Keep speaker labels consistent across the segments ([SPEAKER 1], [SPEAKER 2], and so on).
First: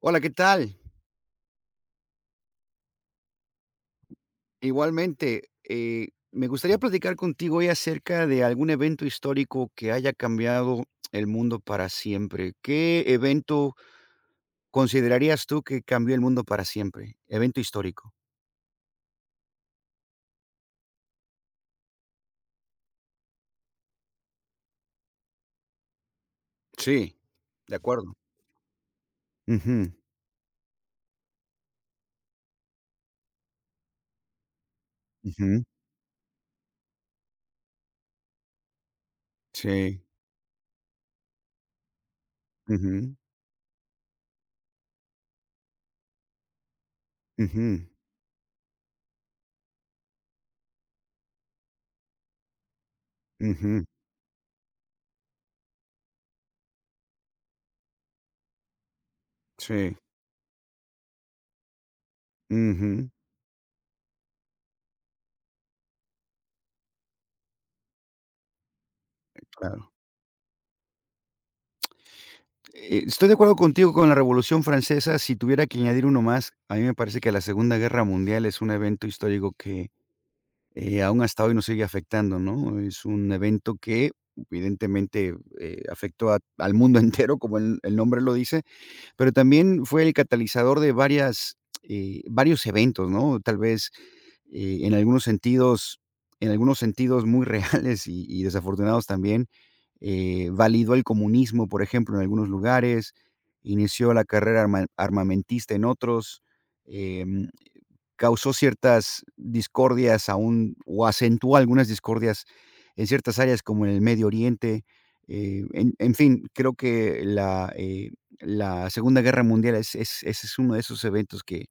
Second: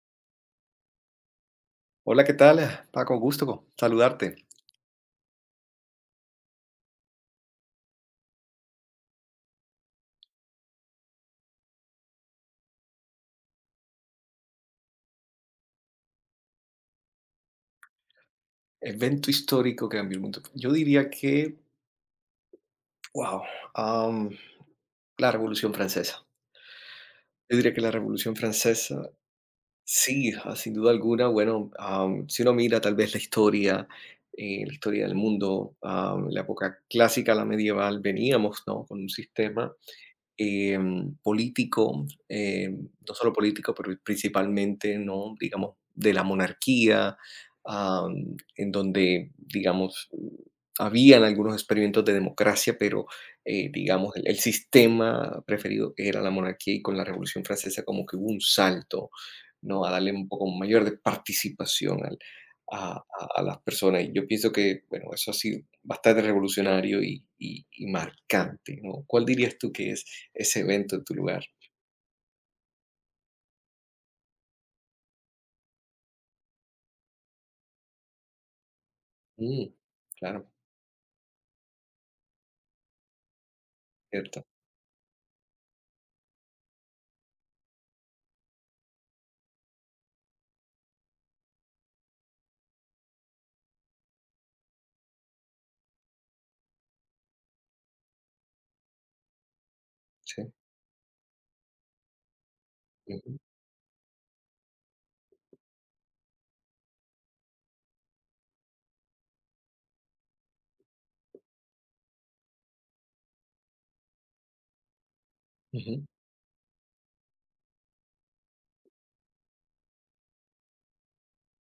[SPEAKER 1] Hola, ¿qué tal?
[SPEAKER 2] Hola, ¿qué tal? Paco, gusto saludarte.
[SPEAKER 1] Igualmente, me gustaría platicar contigo hoy acerca de algún evento histórico que haya cambiado el mundo para siempre. ¿Qué evento considerarías tú que cambió el mundo para siempre? Evento histórico.
[SPEAKER 2] Evento histórico que cambió el mundo. Yo diría que, wow, am, la Revolución Francesa.
[SPEAKER 1] Sí,
[SPEAKER 2] Yo diría
[SPEAKER 1] de
[SPEAKER 2] que la
[SPEAKER 1] acuerdo.
[SPEAKER 2] Revolución Francesa.
[SPEAKER 1] Ujú,
[SPEAKER 2] Sí, sin duda alguna, bueno, si uno mira tal vez la historia del
[SPEAKER 1] ujú,
[SPEAKER 2] mundo, la época clásica, la medieval, veníamos, ¿no?, con un sistema
[SPEAKER 1] sí,
[SPEAKER 2] político, no
[SPEAKER 1] ujú,
[SPEAKER 2] solo político, pero principalmente, ¿no?, digamos, de la monarquía,
[SPEAKER 1] ujú,
[SPEAKER 2] en donde, digamos, habían algunos experimentos de democracia, pero,
[SPEAKER 1] ujú,
[SPEAKER 2] digamos, el sistema preferido era la monarquía, y con la Revolución Francesa como que hubo un salto, ¿no? A
[SPEAKER 1] sí,
[SPEAKER 2] darle un poco mayor de participación al- a,
[SPEAKER 1] ujú,
[SPEAKER 2] a- a las personas. Y yo pienso que, bueno, eso ha sido bastante revolucionario y marcante, ¿no? ¿Cuál dirías tú
[SPEAKER 1] claro.
[SPEAKER 2] que es ese evento en tu lugar?
[SPEAKER 1] Estoy de acuerdo contigo con la Revolución Francesa. Si tuviera que añadir uno más, a mí me parece que la Segunda Guerra Mundial es un evento histórico
[SPEAKER 2] Mm,
[SPEAKER 1] que,
[SPEAKER 2] claro,
[SPEAKER 1] aún hasta hoy nos sigue afectando, ¿no? Es un evento que
[SPEAKER 2] cierto.
[SPEAKER 1] evidentemente, afectó a al mundo entero, como el nombre lo dice, pero también fue el catalizador de varias, varios eventos, ¿no? Tal vez, eh, en algunos sentidos en algunos sentidos muy reales y desafortunados también,
[SPEAKER 2] Sí.
[SPEAKER 1] validó el comunismo, por ejemplo, en algunos lugares,
[SPEAKER 2] Ujú,
[SPEAKER 1] inició la carrera armamentista en otros, em, causó ciertas discordias aún o acentuó algunas discordias en ciertas áreas como en el Medio Oriente, en
[SPEAKER 2] ujú.
[SPEAKER 1] fin, creo que la Segunda Guerra Mundial es ese es uno de esos eventos que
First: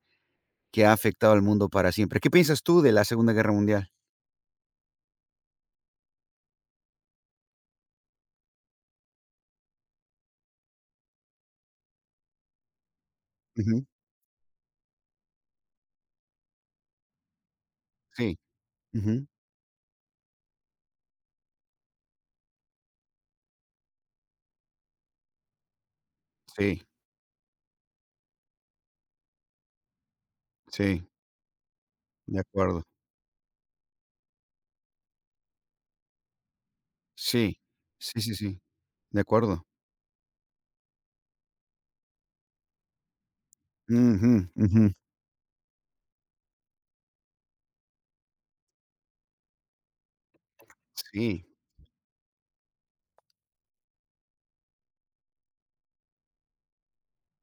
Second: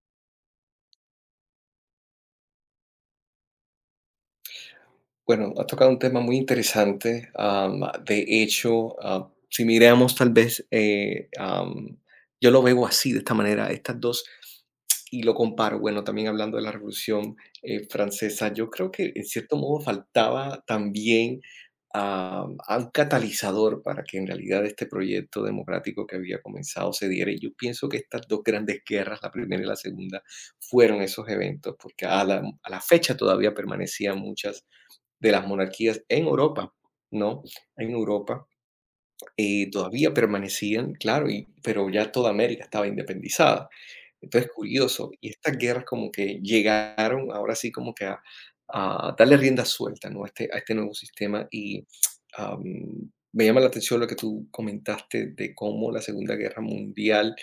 [SPEAKER 1] ha afectado al mundo para siempre. ¿Qué piensas tú de la Segunda Guerra Mundial?
[SPEAKER 2] Bueno, has tocado un tema muy interesante. De hecho, si miramos tal vez, yo lo veo así, de esta manera,
[SPEAKER 1] Ujú.
[SPEAKER 2] estas dos, y lo comparo, bueno, también hablando de la Revolución
[SPEAKER 1] Sí,
[SPEAKER 2] Francesa, yo creo que en
[SPEAKER 1] ujú,
[SPEAKER 2] cierto modo faltaba también a un catalizador para que en realidad este proyecto democrático que había
[SPEAKER 1] sí,
[SPEAKER 2] comenzado se diera. Y yo pienso que estas dos grandes guerras, la primera y la segunda, fueron
[SPEAKER 1] sí,
[SPEAKER 2] esos eventos, porque a
[SPEAKER 1] de
[SPEAKER 2] la, a la
[SPEAKER 1] acuerdo.
[SPEAKER 2] fecha todavía permanecían muchas de las monarquías en Europa, ¿no?
[SPEAKER 1] Sí,
[SPEAKER 2] En
[SPEAKER 1] sí, sí,
[SPEAKER 2] Europa
[SPEAKER 1] sí, de acuerdo.
[SPEAKER 2] todavía permanecían, claro, y pero ya toda América estaba independizada.
[SPEAKER 1] Ujú,
[SPEAKER 2] Entonces,
[SPEAKER 1] ujú.
[SPEAKER 2] curioso, y estas guerras como que llegaron ahora sí como que a darle rienda suelta, ¿no? A este nuevo
[SPEAKER 1] Sí.
[SPEAKER 2] sistema. Y am, me llama la atención lo que tú comentaste de cómo la Segunda Guerra Mundial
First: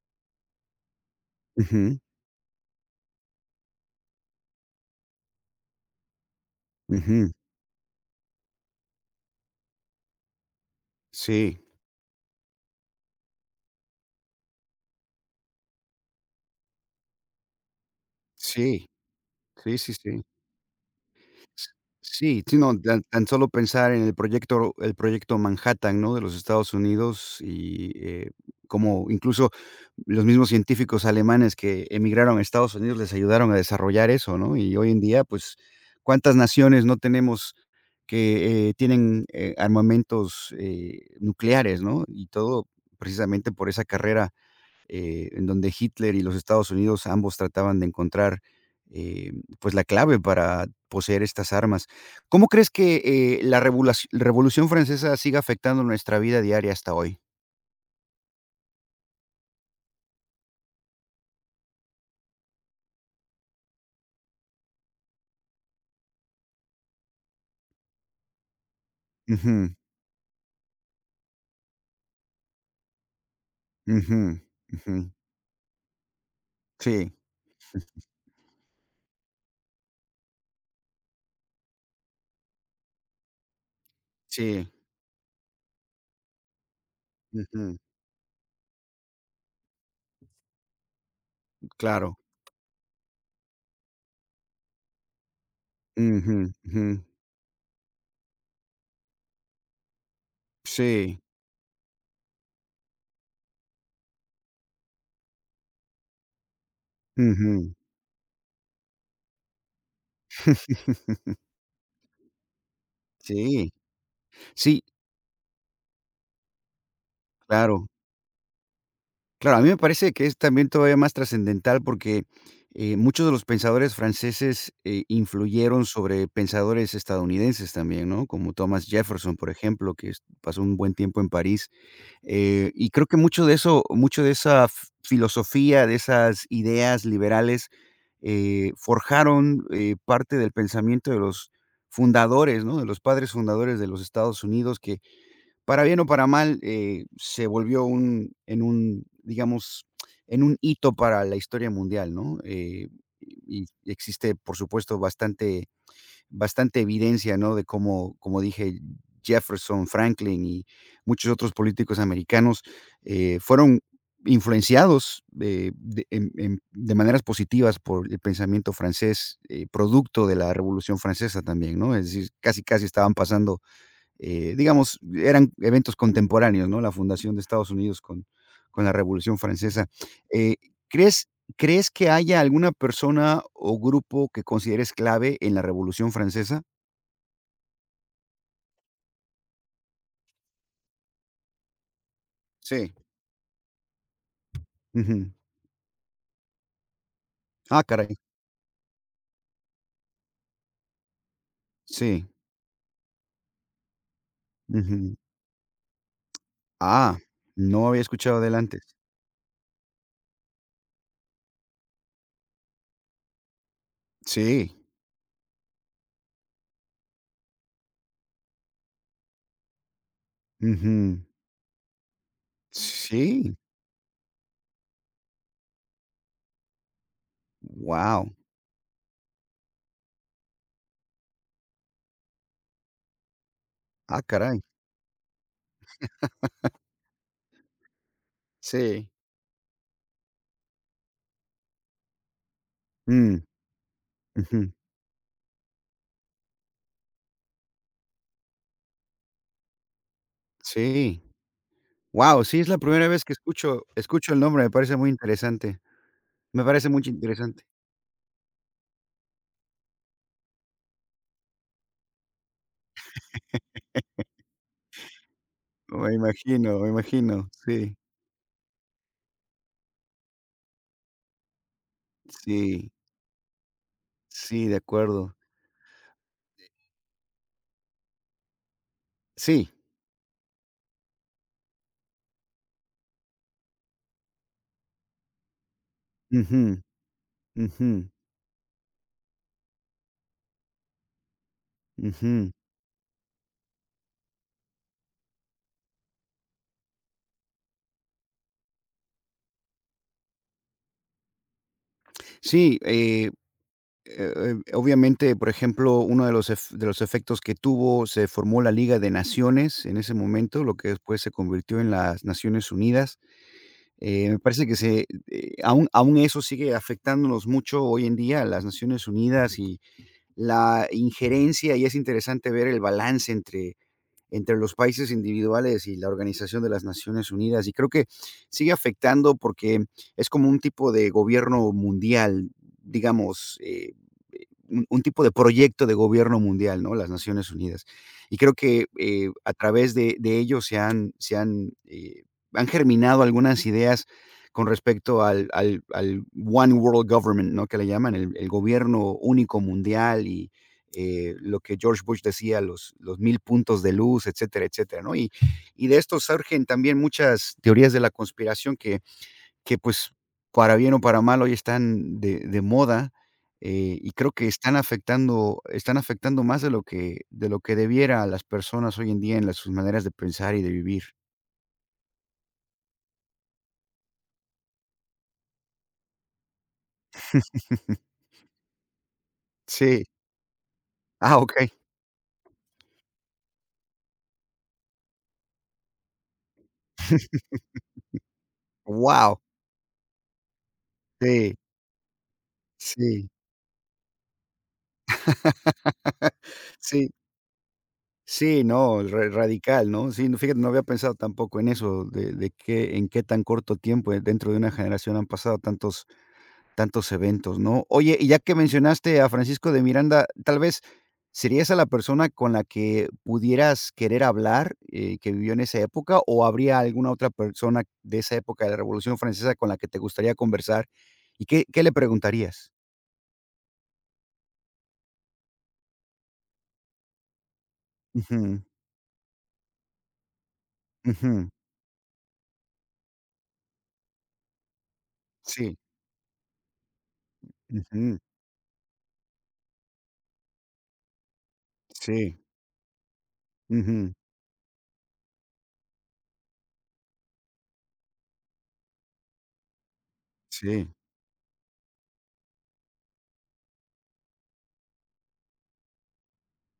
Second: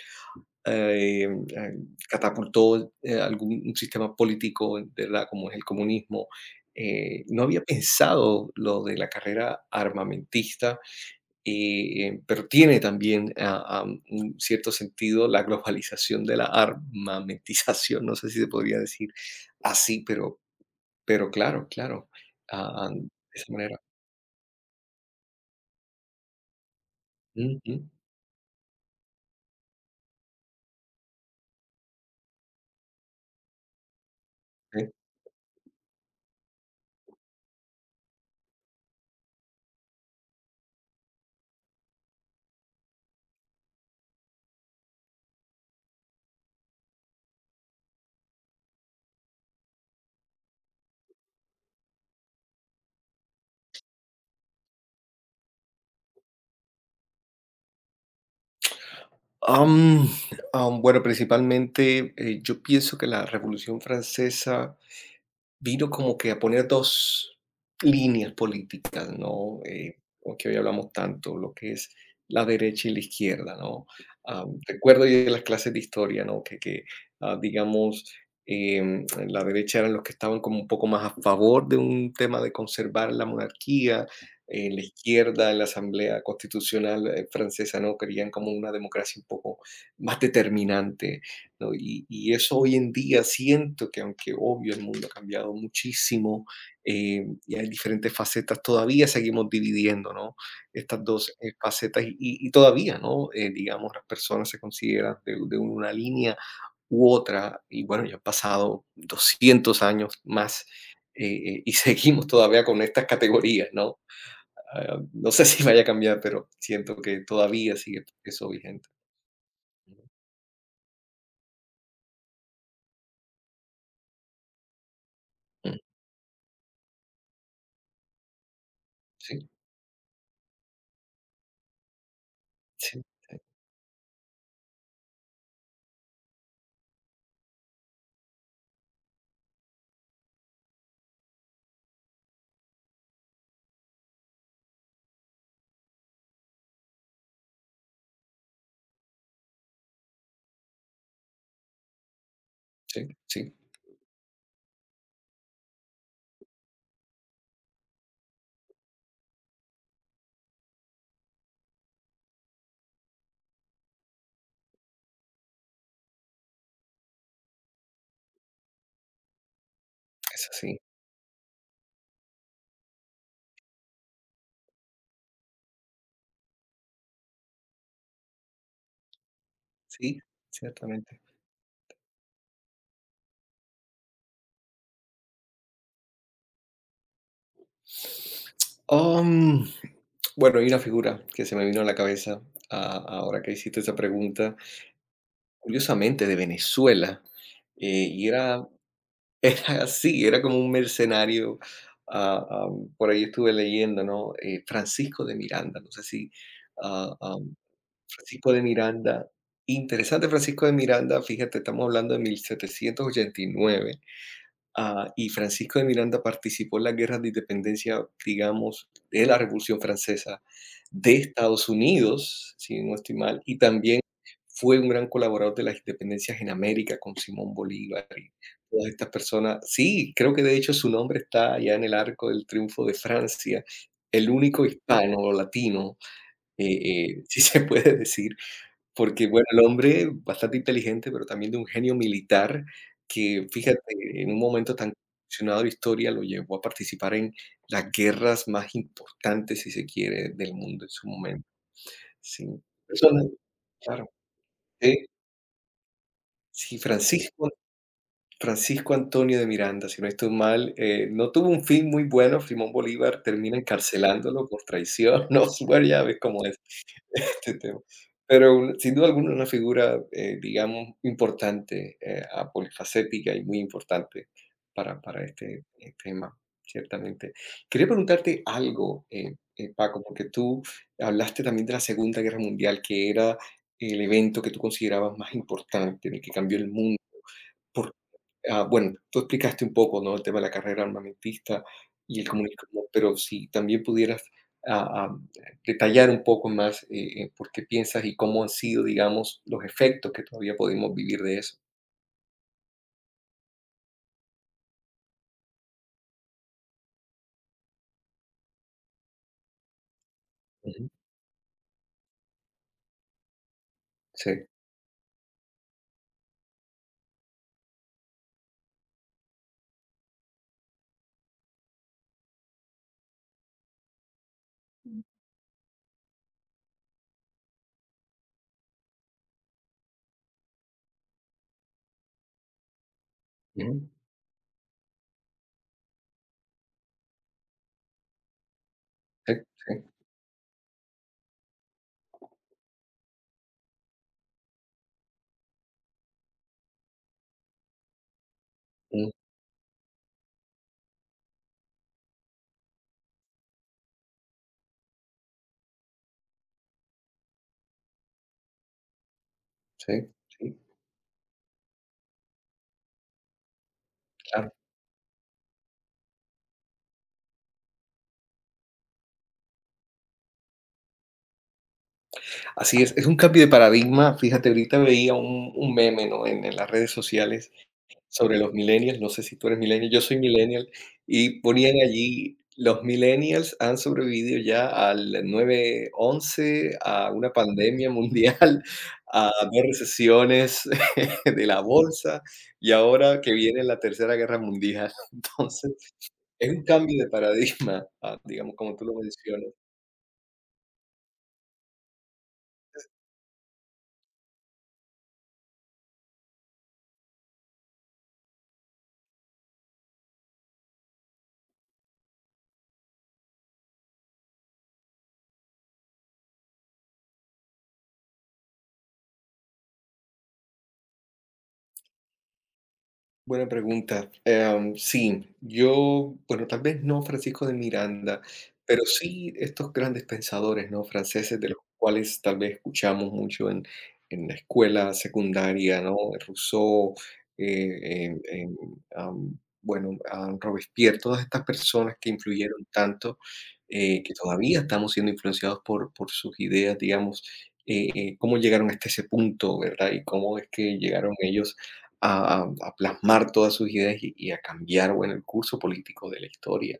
[SPEAKER 2] eh, eh,
[SPEAKER 1] Ujú,
[SPEAKER 2] catapultó, algún un sistema político, ¿verdad? Como es el comunismo.
[SPEAKER 1] ujú.
[SPEAKER 2] No había pensado lo de la carrera armamentista,
[SPEAKER 1] Sí,
[SPEAKER 2] pero tiene también a un cierto sentido la globalización de la armamentización, no sé si se podría
[SPEAKER 1] sí,
[SPEAKER 2] decir
[SPEAKER 1] sí, sí,
[SPEAKER 2] así,
[SPEAKER 1] sí,
[SPEAKER 2] pero, claro, claro,
[SPEAKER 1] sí, sí, no, tan
[SPEAKER 2] de
[SPEAKER 1] tan solo
[SPEAKER 2] esa manera.
[SPEAKER 1] pensar en el proyecto Manhattan, ¿no?, de los Estados Unidos
[SPEAKER 2] Mm, mm,
[SPEAKER 1] y, cómo incluso los mismos científicos alemanes que emigraron a Estados Unidos les ayudaron a desarrollar eso, ¿no? Y
[SPEAKER 2] sí.
[SPEAKER 1] hoy en día, pues, ¿cuántas naciones no tenemos que, tienen, armamentos, nucleares, no? Y todo precisamente por esa carrera en donde Hitler y los Estados Unidos ambos trataban de encontrar, eh, pues, la clave para poseer estas armas. ¿Cómo crees que, la revulaci Revolución Francesa siga afectando nuestra vida diaria hasta hoy?
[SPEAKER 2] Am, bueno, principalmente, yo pienso que la Revolución Francesa vino como que a poner dos líneas políticas, ¿no?
[SPEAKER 1] Ujú,
[SPEAKER 2] Que hoy hablamos tanto, lo que es la derecha y la izquierda, ¿no?
[SPEAKER 1] ujú, ujú.
[SPEAKER 2] Recuerdo yo de las clases de historia, ¿no? Que, que
[SPEAKER 1] Sí,
[SPEAKER 2] ah, digamos, la derecha eran los que estaban como un poco más a favor de un tema de conservar la monarquía,
[SPEAKER 1] sí,
[SPEAKER 2] la izquierda en la Asamblea Constitucional,
[SPEAKER 1] ujú,
[SPEAKER 2] francesa, ¿no? Querían como una democracia un poco más determinante, ¿no? Y,
[SPEAKER 1] claro.
[SPEAKER 2] y eso hoy en día siento que, aunque obvio el mundo ha cambiado
[SPEAKER 1] Ujú,
[SPEAKER 2] muchísimo,
[SPEAKER 1] ujú.
[SPEAKER 2] y hay diferentes facetas, todavía seguimos dividiendo, ¿no?, estas
[SPEAKER 1] Sí,
[SPEAKER 2] dos facetas. Y todavía, ¿no? Digamos, las personas se consideran de una línea u otra,
[SPEAKER 1] ujú.
[SPEAKER 2] y bueno, ya han pasado 200 años más, eh, y seguimos todavía con estas categorías,
[SPEAKER 1] Sí,
[SPEAKER 2] ¿no?
[SPEAKER 1] sí,
[SPEAKER 2] No sé si vaya a cambiar, pero siento que todavía
[SPEAKER 1] claro.
[SPEAKER 2] sigue eso vigente.
[SPEAKER 1] Claro, a mí me parece que es también todavía más trascendental porque, muchos de los pensadores franceses,
[SPEAKER 2] Mm.
[SPEAKER 1] influyeron sobre pensadores estadounidenses también, ¿no? Como Thomas Jefferson, por
[SPEAKER 2] Sí,
[SPEAKER 1] ejemplo, que es pasó un buen tiempo en París, y
[SPEAKER 2] sí,
[SPEAKER 1] creo que
[SPEAKER 2] sí,
[SPEAKER 1] mucho de esa f filosofía, de esas ideas liberales, forjaron, parte del pensamiento de los fundadores, ¿no? De los padres fundadores de los Estados Unidos que para bien o para mal, se volvió un, digamos, en un hito para la historia mundial, ¿no?
[SPEAKER 2] sí,
[SPEAKER 1] Y
[SPEAKER 2] sí.
[SPEAKER 1] existe, por supuesto, bastante evidencia, ¿no? De cómo, como dije, Jefferson, Franklin y muchos otros políticos americanos, fueron influenciados, de en de maneras positivas por el pensamiento francés, producto de
[SPEAKER 2] Es
[SPEAKER 1] la
[SPEAKER 2] así,
[SPEAKER 1] Revolución Francesa también, ¿no? Es decir, casi estaban pasando digamos, eran eventos contemporáneos, ¿no? La fundación de Estados Unidos con la Revolución Francesa.
[SPEAKER 2] sí,
[SPEAKER 1] Eh,
[SPEAKER 2] ciertamente.
[SPEAKER 1] ¿crees, ¿Crees que haya alguna persona o grupo que consideres clave en la Revolución Francesa?
[SPEAKER 2] Am, bueno, hay una figura que se me vino a la cabeza
[SPEAKER 1] Sí.
[SPEAKER 2] ahora que hiciste esa pregunta,
[SPEAKER 1] Ujú.
[SPEAKER 2] curiosamente de Venezuela,
[SPEAKER 1] Ah, caray.
[SPEAKER 2] y era, era así, era como un mercenario.
[SPEAKER 1] Sí.
[SPEAKER 2] Por ahí estuve leyendo, ¿no?
[SPEAKER 1] Ujú.
[SPEAKER 2] Francisco de Miranda, no sé si. ah,
[SPEAKER 1] Ah,
[SPEAKER 2] am,
[SPEAKER 1] no había escuchado
[SPEAKER 2] Francisco
[SPEAKER 1] del
[SPEAKER 2] de
[SPEAKER 1] antes.
[SPEAKER 2] Miranda, interesante. Francisco de Miranda, fíjate, estamos hablando de 1789.
[SPEAKER 1] Sí.
[SPEAKER 2] Y Francisco de Miranda participó en las guerras de independencia, digamos, de la Revolución Francesa, de
[SPEAKER 1] Ujú.
[SPEAKER 2] Estados Unidos, si no estoy mal,
[SPEAKER 1] Sí.
[SPEAKER 2] y también fue un gran colaborador de las independencias en América con Simón Bolívar
[SPEAKER 1] Wow.
[SPEAKER 2] y todas estas personas. Sí, creo que de hecho su nombre está ya en el arco del triunfo de Francia,
[SPEAKER 1] Ah,
[SPEAKER 2] el
[SPEAKER 1] caray.
[SPEAKER 2] único hispano o latino, si se puede decir,
[SPEAKER 1] Sí.
[SPEAKER 2] porque, bueno, el hombre bastante inteligente, pero también de un genio militar
[SPEAKER 1] Mm,
[SPEAKER 2] que, fíjate, en un
[SPEAKER 1] ujú.
[SPEAKER 2] momento tan convulsionado de historia lo llevó a participar en las guerras más importantes, si se quiere, del mundo en su
[SPEAKER 1] Sí.
[SPEAKER 2] momento.
[SPEAKER 1] Wow,
[SPEAKER 2] Sí,
[SPEAKER 1] sí, es la primera
[SPEAKER 2] persona,
[SPEAKER 1] vez que
[SPEAKER 2] claro,
[SPEAKER 1] escucho el nombre, me parece
[SPEAKER 2] sí,
[SPEAKER 1] muy interesante. Me
[SPEAKER 2] sí,
[SPEAKER 1] parece muy
[SPEAKER 2] Francisco
[SPEAKER 1] interesante.
[SPEAKER 2] Antonio de Miranda, si no estoy mal, no tuvo un fin muy bueno. Simón Bolívar termina encarcelándolo por traición. No, bueno, ya
[SPEAKER 1] Me
[SPEAKER 2] ves cómo es.
[SPEAKER 1] imagino, me imagino.
[SPEAKER 2] Este tema.
[SPEAKER 1] Sí,
[SPEAKER 2] Pero, sin duda alguna, una figura, digamos, importante,
[SPEAKER 1] sí,
[SPEAKER 2] polifacética y muy importante
[SPEAKER 1] sí, de
[SPEAKER 2] para
[SPEAKER 1] acuerdo.
[SPEAKER 2] este, tema, ciertamente. Quería preguntarte algo,
[SPEAKER 1] Sí.
[SPEAKER 2] Paco, porque tú hablaste también de la Segunda Guerra Mundial, que era el evento que tú considerabas más importante, en el que cambió
[SPEAKER 1] Ujú,
[SPEAKER 2] el mundo.
[SPEAKER 1] ujú,
[SPEAKER 2] ¿Por bueno, tú explicaste un poco, ¿no?, el tema de la carrera armamentista y el
[SPEAKER 1] ujú.
[SPEAKER 2] comunismo, pero si también pudieras ah, ah, detallar un poco más, por qué piensas y cómo han sido, digamos, los efectos que todavía podemos vivir de eso.
[SPEAKER 1] Sí, obviamente, por ejemplo, uno de los ef de los efectos que tuvo, se formó la Liga de Naciones en ese momento, lo que
[SPEAKER 2] Ujú.
[SPEAKER 1] después se convirtió en las Naciones Unidas. Me
[SPEAKER 2] Sí,
[SPEAKER 1] parece que se aún eso sigue afectándonos mucho hoy en día, las Naciones Unidas y la injerencia, y es interesante ver el balance entre los países individuales y la Organización de las Naciones Unidas. Y creo que sigue afectando porque es como un tipo de gobierno mundial, digamos,
[SPEAKER 2] ujú,
[SPEAKER 1] un tipo de proyecto de gobierno mundial, ¿no? Las Naciones Unidas. Y creo que
[SPEAKER 2] sí,
[SPEAKER 1] a
[SPEAKER 2] sí,
[SPEAKER 1] través de ello se han, han germinado algunas ideas con respecto al One World Government, ¿no? Que le llaman el
[SPEAKER 2] ujú,
[SPEAKER 1] gobierno único mundial lo que George Bush decía, los 1000 puntos de luz, etcétera, etcétera, ¿no? Y de esto surgen también muchas teorías de la conspiración que
[SPEAKER 2] sí,
[SPEAKER 1] pues,
[SPEAKER 2] sí,
[SPEAKER 1] para bien o para mal, hoy están de moda y creo que
[SPEAKER 2] claro.
[SPEAKER 1] están afectando más de lo que debiera a las personas hoy en día en sus maneras de pensar y de vivir.
[SPEAKER 2] Así es un cambio de paradigma. Fíjate, ahorita veía un meme, ¿no?, en, las redes sociales, sobre los millennials. No sé si tú eres millennial, yo
[SPEAKER 1] Sí.
[SPEAKER 2] soy millennial,
[SPEAKER 1] Ah,
[SPEAKER 2] y
[SPEAKER 1] ok.
[SPEAKER 2] ponían allí: "Los millennials han sobrevivido ya al 9/11, a una pandemia mundial, a
[SPEAKER 1] Wow.
[SPEAKER 2] 2 recesiones de
[SPEAKER 1] Sí,
[SPEAKER 2] la bolsa, y ahora
[SPEAKER 1] sí,
[SPEAKER 2] que viene la tercera guerra mundial". Entonces, es un cambio
[SPEAKER 1] sí.
[SPEAKER 2] de paradigma, digamos,
[SPEAKER 1] Sí,
[SPEAKER 2] como tú lo
[SPEAKER 1] no, el ra
[SPEAKER 2] mencionas.
[SPEAKER 1] radical, ¿no? Sí, no, fíjate, no había pensado tampoco en eso, de qué en qué tan corto tiempo, dentro de una generación han pasado tantos eventos, ¿no? Oye, y ya que mencionaste a Francisco de Miranda, tal vez, ¿sería esa la persona con la que pudieras querer hablar, que vivió en esa época, o habría alguna otra persona de esa época de la Revolución Francesa con la que te gustaría conversar? ¿Y qué le preguntarías?
[SPEAKER 2] Buena pregunta. Sí, yo, bueno, tal vez no Francisco de Miranda,
[SPEAKER 1] Ujú,
[SPEAKER 2] pero sí estos grandes pensadores, ¿no?, franceses,
[SPEAKER 1] ujú,
[SPEAKER 2] de los cuales tal vez escuchamos mucho en, la escuela
[SPEAKER 1] sí,
[SPEAKER 2] secundaria, ¿no? Rousseau, eh,
[SPEAKER 1] ujú,
[SPEAKER 2] en- en, bueno, a Robespierre, todas estas personas que
[SPEAKER 1] sí,
[SPEAKER 2] influyeron tanto,
[SPEAKER 1] ujú,
[SPEAKER 2] que todavía estamos siendo influenciados por sus ideas, digamos, cómo llegaron hasta ese punto, ¿verdad? Y cómo es que
[SPEAKER 1] sí,
[SPEAKER 2] llegaron ellos a a a plasmar todas sus ideas y a cambiar, bueno, el curso político de la historia.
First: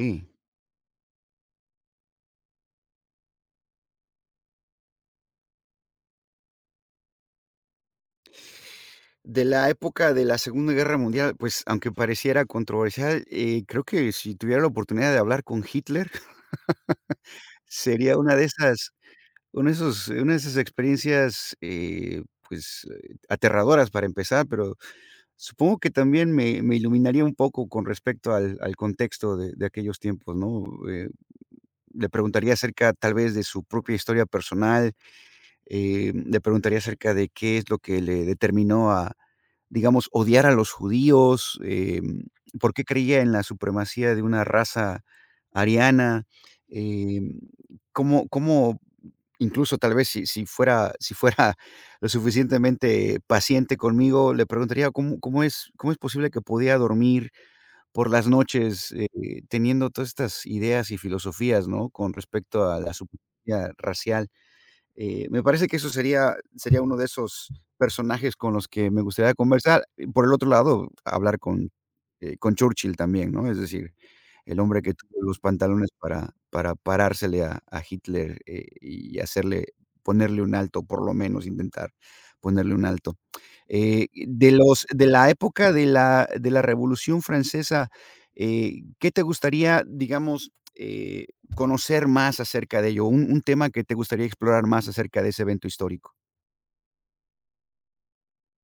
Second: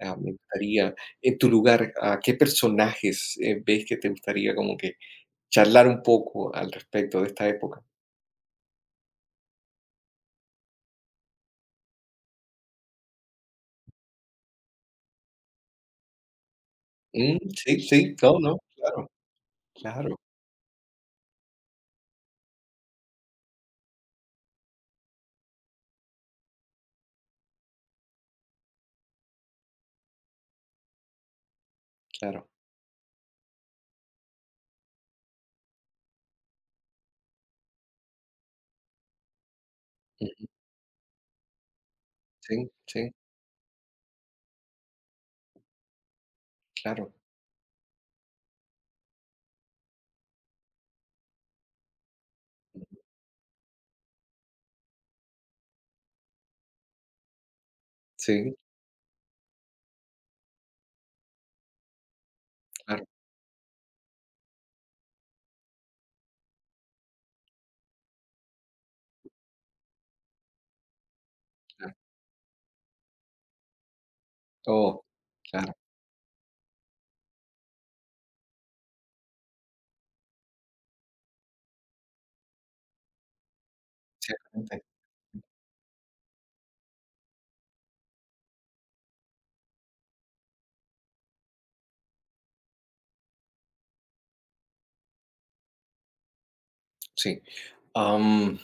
[SPEAKER 2] Me gustaría, en tu lugar, ¿a qué personajes, ves que te gustaría como que charlar un poco al respecto de esta época?
[SPEAKER 1] De la época de la Segunda Guerra Mundial, pues, aunque pareciera controversial, creo que si tuviera la oportunidad de hablar con Hitler,
[SPEAKER 2] Mm, sí, sí,
[SPEAKER 1] sería
[SPEAKER 2] no, no, claro, claro,
[SPEAKER 1] una de esas experiencias, pues, aterradoras para empezar, pero supongo que también me iluminaría un poco con respecto al contexto de aquellos tiempos, ¿no? Eh, Le
[SPEAKER 2] claro.
[SPEAKER 1] preguntaría acerca, tal vez, de su propia historia personal. Le preguntaría acerca de qué es lo que le determinó a, digamos, odiar
[SPEAKER 2] Ujú,
[SPEAKER 1] a los judíos,
[SPEAKER 2] sí,
[SPEAKER 1] por qué
[SPEAKER 2] sí,
[SPEAKER 1] creía en la supremacía de una raza ariana,
[SPEAKER 2] claro.
[SPEAKER 1] em, cómo incluso tal vez si fuera lo suficientemente paciente conmigo, le preguntaría cómo es posible que podía dormir por las
[SPEAKER 2] Sí,
[SPEAKER 1] noches, teniendo todas estas ideas y filosofías, ¿no?, con respecto a la
[SPEAKER 2] claro,
[SPEAKER 1] supremacía racial. Me parece que eso sería uno de esos personajes con los que me gustaría conversar. Y por el otro lado, hablar
[SPEAKER 2] claro.
[SPEAKER 1] con Churchill también, ¿no? Es decir, el hombre que
[SPEAKER 2] Oh,
[SPEAKER 1] tuvo los
[SPEAKER 2] claro,
[SPEAKER 1] pantalones para parársele a Hitler, y hacerle ponerle un alto, por lo menos intentar ponerle un alto.
[SPEAKER 2] ciertamente.
[SPEAKER 1] De la época de la Revolución Francesa, ¿qué te gustaría, digamos, conocer más acerca de ello? Un tema que te gustaría explorar más acerca de ese evento histórico.
[SPEAKER 2] Sí. Am,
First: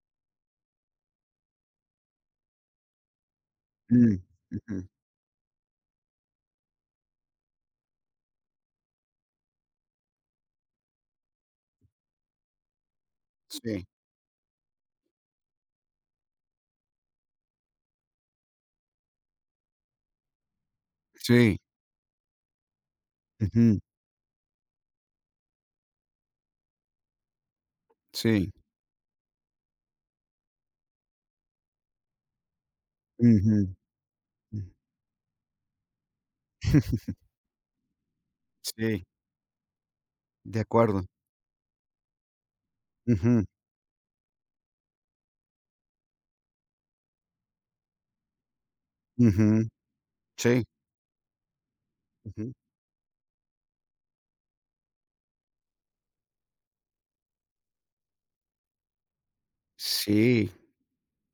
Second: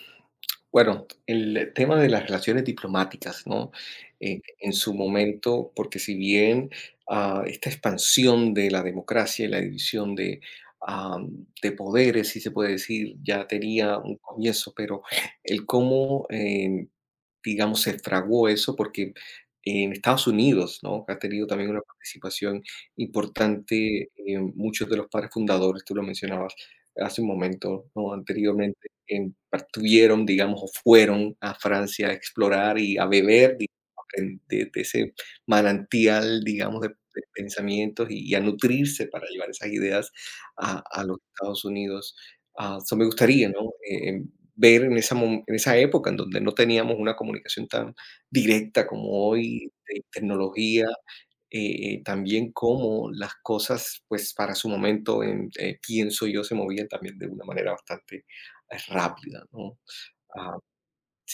[SPEAKER 2] bueno, el tema de las relaciones diplomáticas, ¿no?
[SPEAKER 1] Mm,
[SPEAKER 2] En
[SPEAKER 1] ujú.
[SPEAKER 2] su momento, porque si bien esta expansión de la democracia y la división de poderes, si se puede decir, ya
[SPEAKER 1] Sí,
[SPEAKER 2] tenía un comienzo, pero el cómo, digamos, se fraguó eso, porque en Estados Unidos, ¿no?, ha tenido
[SPEAKER 1] sí,
[SPEAKER 2] también una participación
[SPEAKER 1] ujú,
[SPEAKER 2] importante, muchos de los padres fundadores, tú lo mencionabas hace un momento, ¿no?,
[SPEAKER 1] sí,
[SPEAKER 2] anteriormente, partieron, digamos, o fueron a Francia a explorar y a
[SPEAKER 1] ujú,
[SPEAKER 2] beber, digamos, en- de,
[SPEAKER 1] mm.
[SPEAKER 2] de ese manantial, digamos, de, de pensamientos, y a
[SPEAKER 1] Sí,
[SPEAKER 2] nutrirse para llevar esas ideas
[SPEAKER 1] de
[SPEAKER 2] a,
[SPEAKER 1] acuerdo.
[SPEAKER 2] a los Estados Unidos. So me
[SPEAKER 1] Ujú,
[SPEAKER 2] gustaría, ¿no? Ver en esa mom en esa época en donde no teníamos una comunicación tan directa como
[SPEAKER 1] ujú,
[SPEAKER 2] hoy, de
[SPEAKER 1] sí,
[SPEAKER 2] tecnología, también
[SPEAKER 1] ujú.
[SPEAKER 2] cómo las cosas, pues, para su momento, en pienso yo, se movían también de una manera bastante, rápida, ¿no?
[SPEAKER 1] Sí,
[SPEAKER 2] Ah,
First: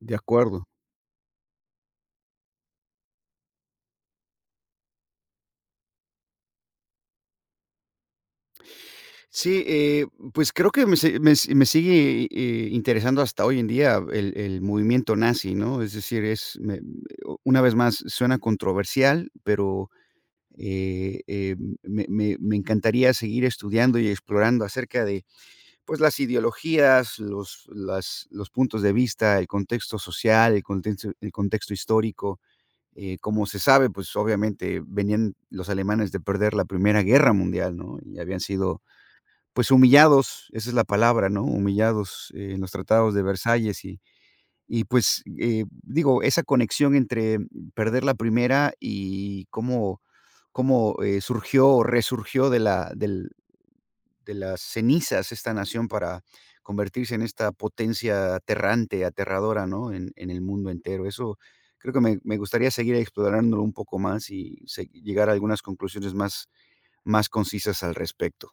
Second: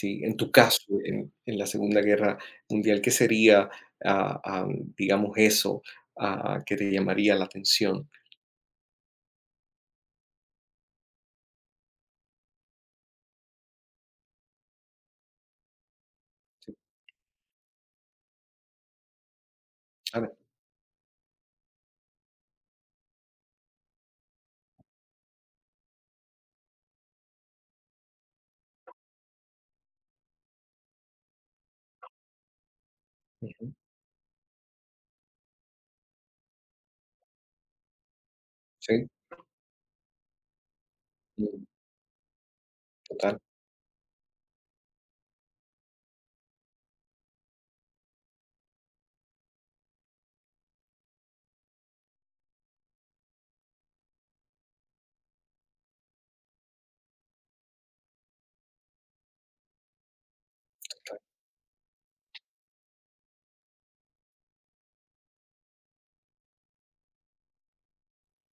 [SPEAKER 1] de
[SPEAKER 2] en tu
[SPEAKER 1] acuerdo.
[SPEAKER 2] caso, en la Segunda Guerra Mundial, ¿qué sería, digamos, eso, que te llamaría la atención?
[SPEAKER 1] Sí, pues creo que me se me s me sigue, interesando hasta hoy en día el movimiento nazi, ¿no? Es decir,
[SPEAKER 2] Sí,
[SPEAKER 1] una vez más suena controversial, pero
[SPEAKER 2] claro.
[SPEAKER 1] eh, eh, me, me encantaría seguir estudiando y explorando acerca de pues, las ideologías, los puntos de vista, el contexto social, el contexto histórico. Como se
[SPEAKER 2] Ujú.
[SPEAKER 1] sabe, pues obviamente venían los alemanes de perder la Primera Guerra Mundial, ¿no? Y habían sido
[SPEAKER 2] Sí,
[SPEAKER 1] pues humillados, esa es la palabra, ¿no?
[SPEAKER 2] mm,
[SPEAKER 1] Humillados en los tratados de
[SPEAKER 2] total.
[SPEAKER 1] Versalles y pues, digo, esa conexión entre perder la primera y cómo, surgió o resurgió de la del de las cenizas esta nación para convertirse en esta potencia aterrante, aterradora, ¿no?, en el mundo entero. Eso creo que me gustaría seguir explorándolo un poco más y se llegar a algunas conclusiones más concisas al respecto.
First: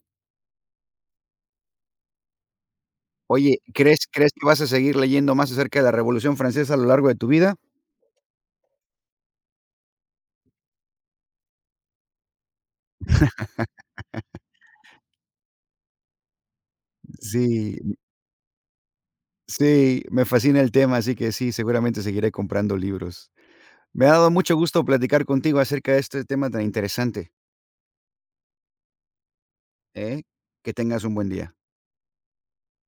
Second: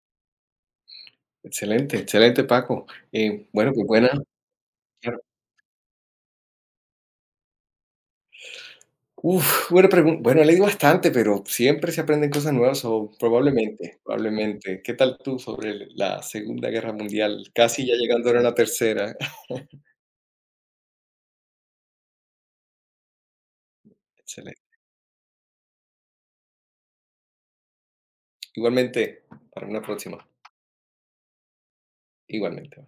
[SPEAKER 2] Excelente, excelente, Paco.
[SPEAKER 1] Oye,
[SPEAKER 2] Bueno, pues buena.
[SPEAKER 1] crees que vas a seguir
[SPEAKER 2] Claro.
[SPEAKER 1] leyendo más acerca de la Revolución Francesa a lo largo de tu vida?
[SPEAKER 2] Uf, buena pregunta. Bueno, he leído bastante, pero siempre se aprenden cosas nuevas, o probablemente, probablemente. ¿Qué tal tú sobre el la Segunda Guerra Mundial? Casi ya
[SPEAKER 1] Sí.
[SPEAKER 2] llegando ahora a la tercera.
[SPEAKER 1] Sí, me fascina el tema, así que sí, seguramente seguiré comprando libros. Me ha dado mucho
[SPEAKER 2] Excelente.
[SPEAKER 1] gusto platicar contigo acerca de este tema tan interesante,
[SPEAKER 2] Igualmente, para una
[SPEAKER 1] ¿eh?
[SPEAKER 2] próxima.
[SPEAKER 1] Que tengas un buen día.
[SPEAKER 2] Igualmente.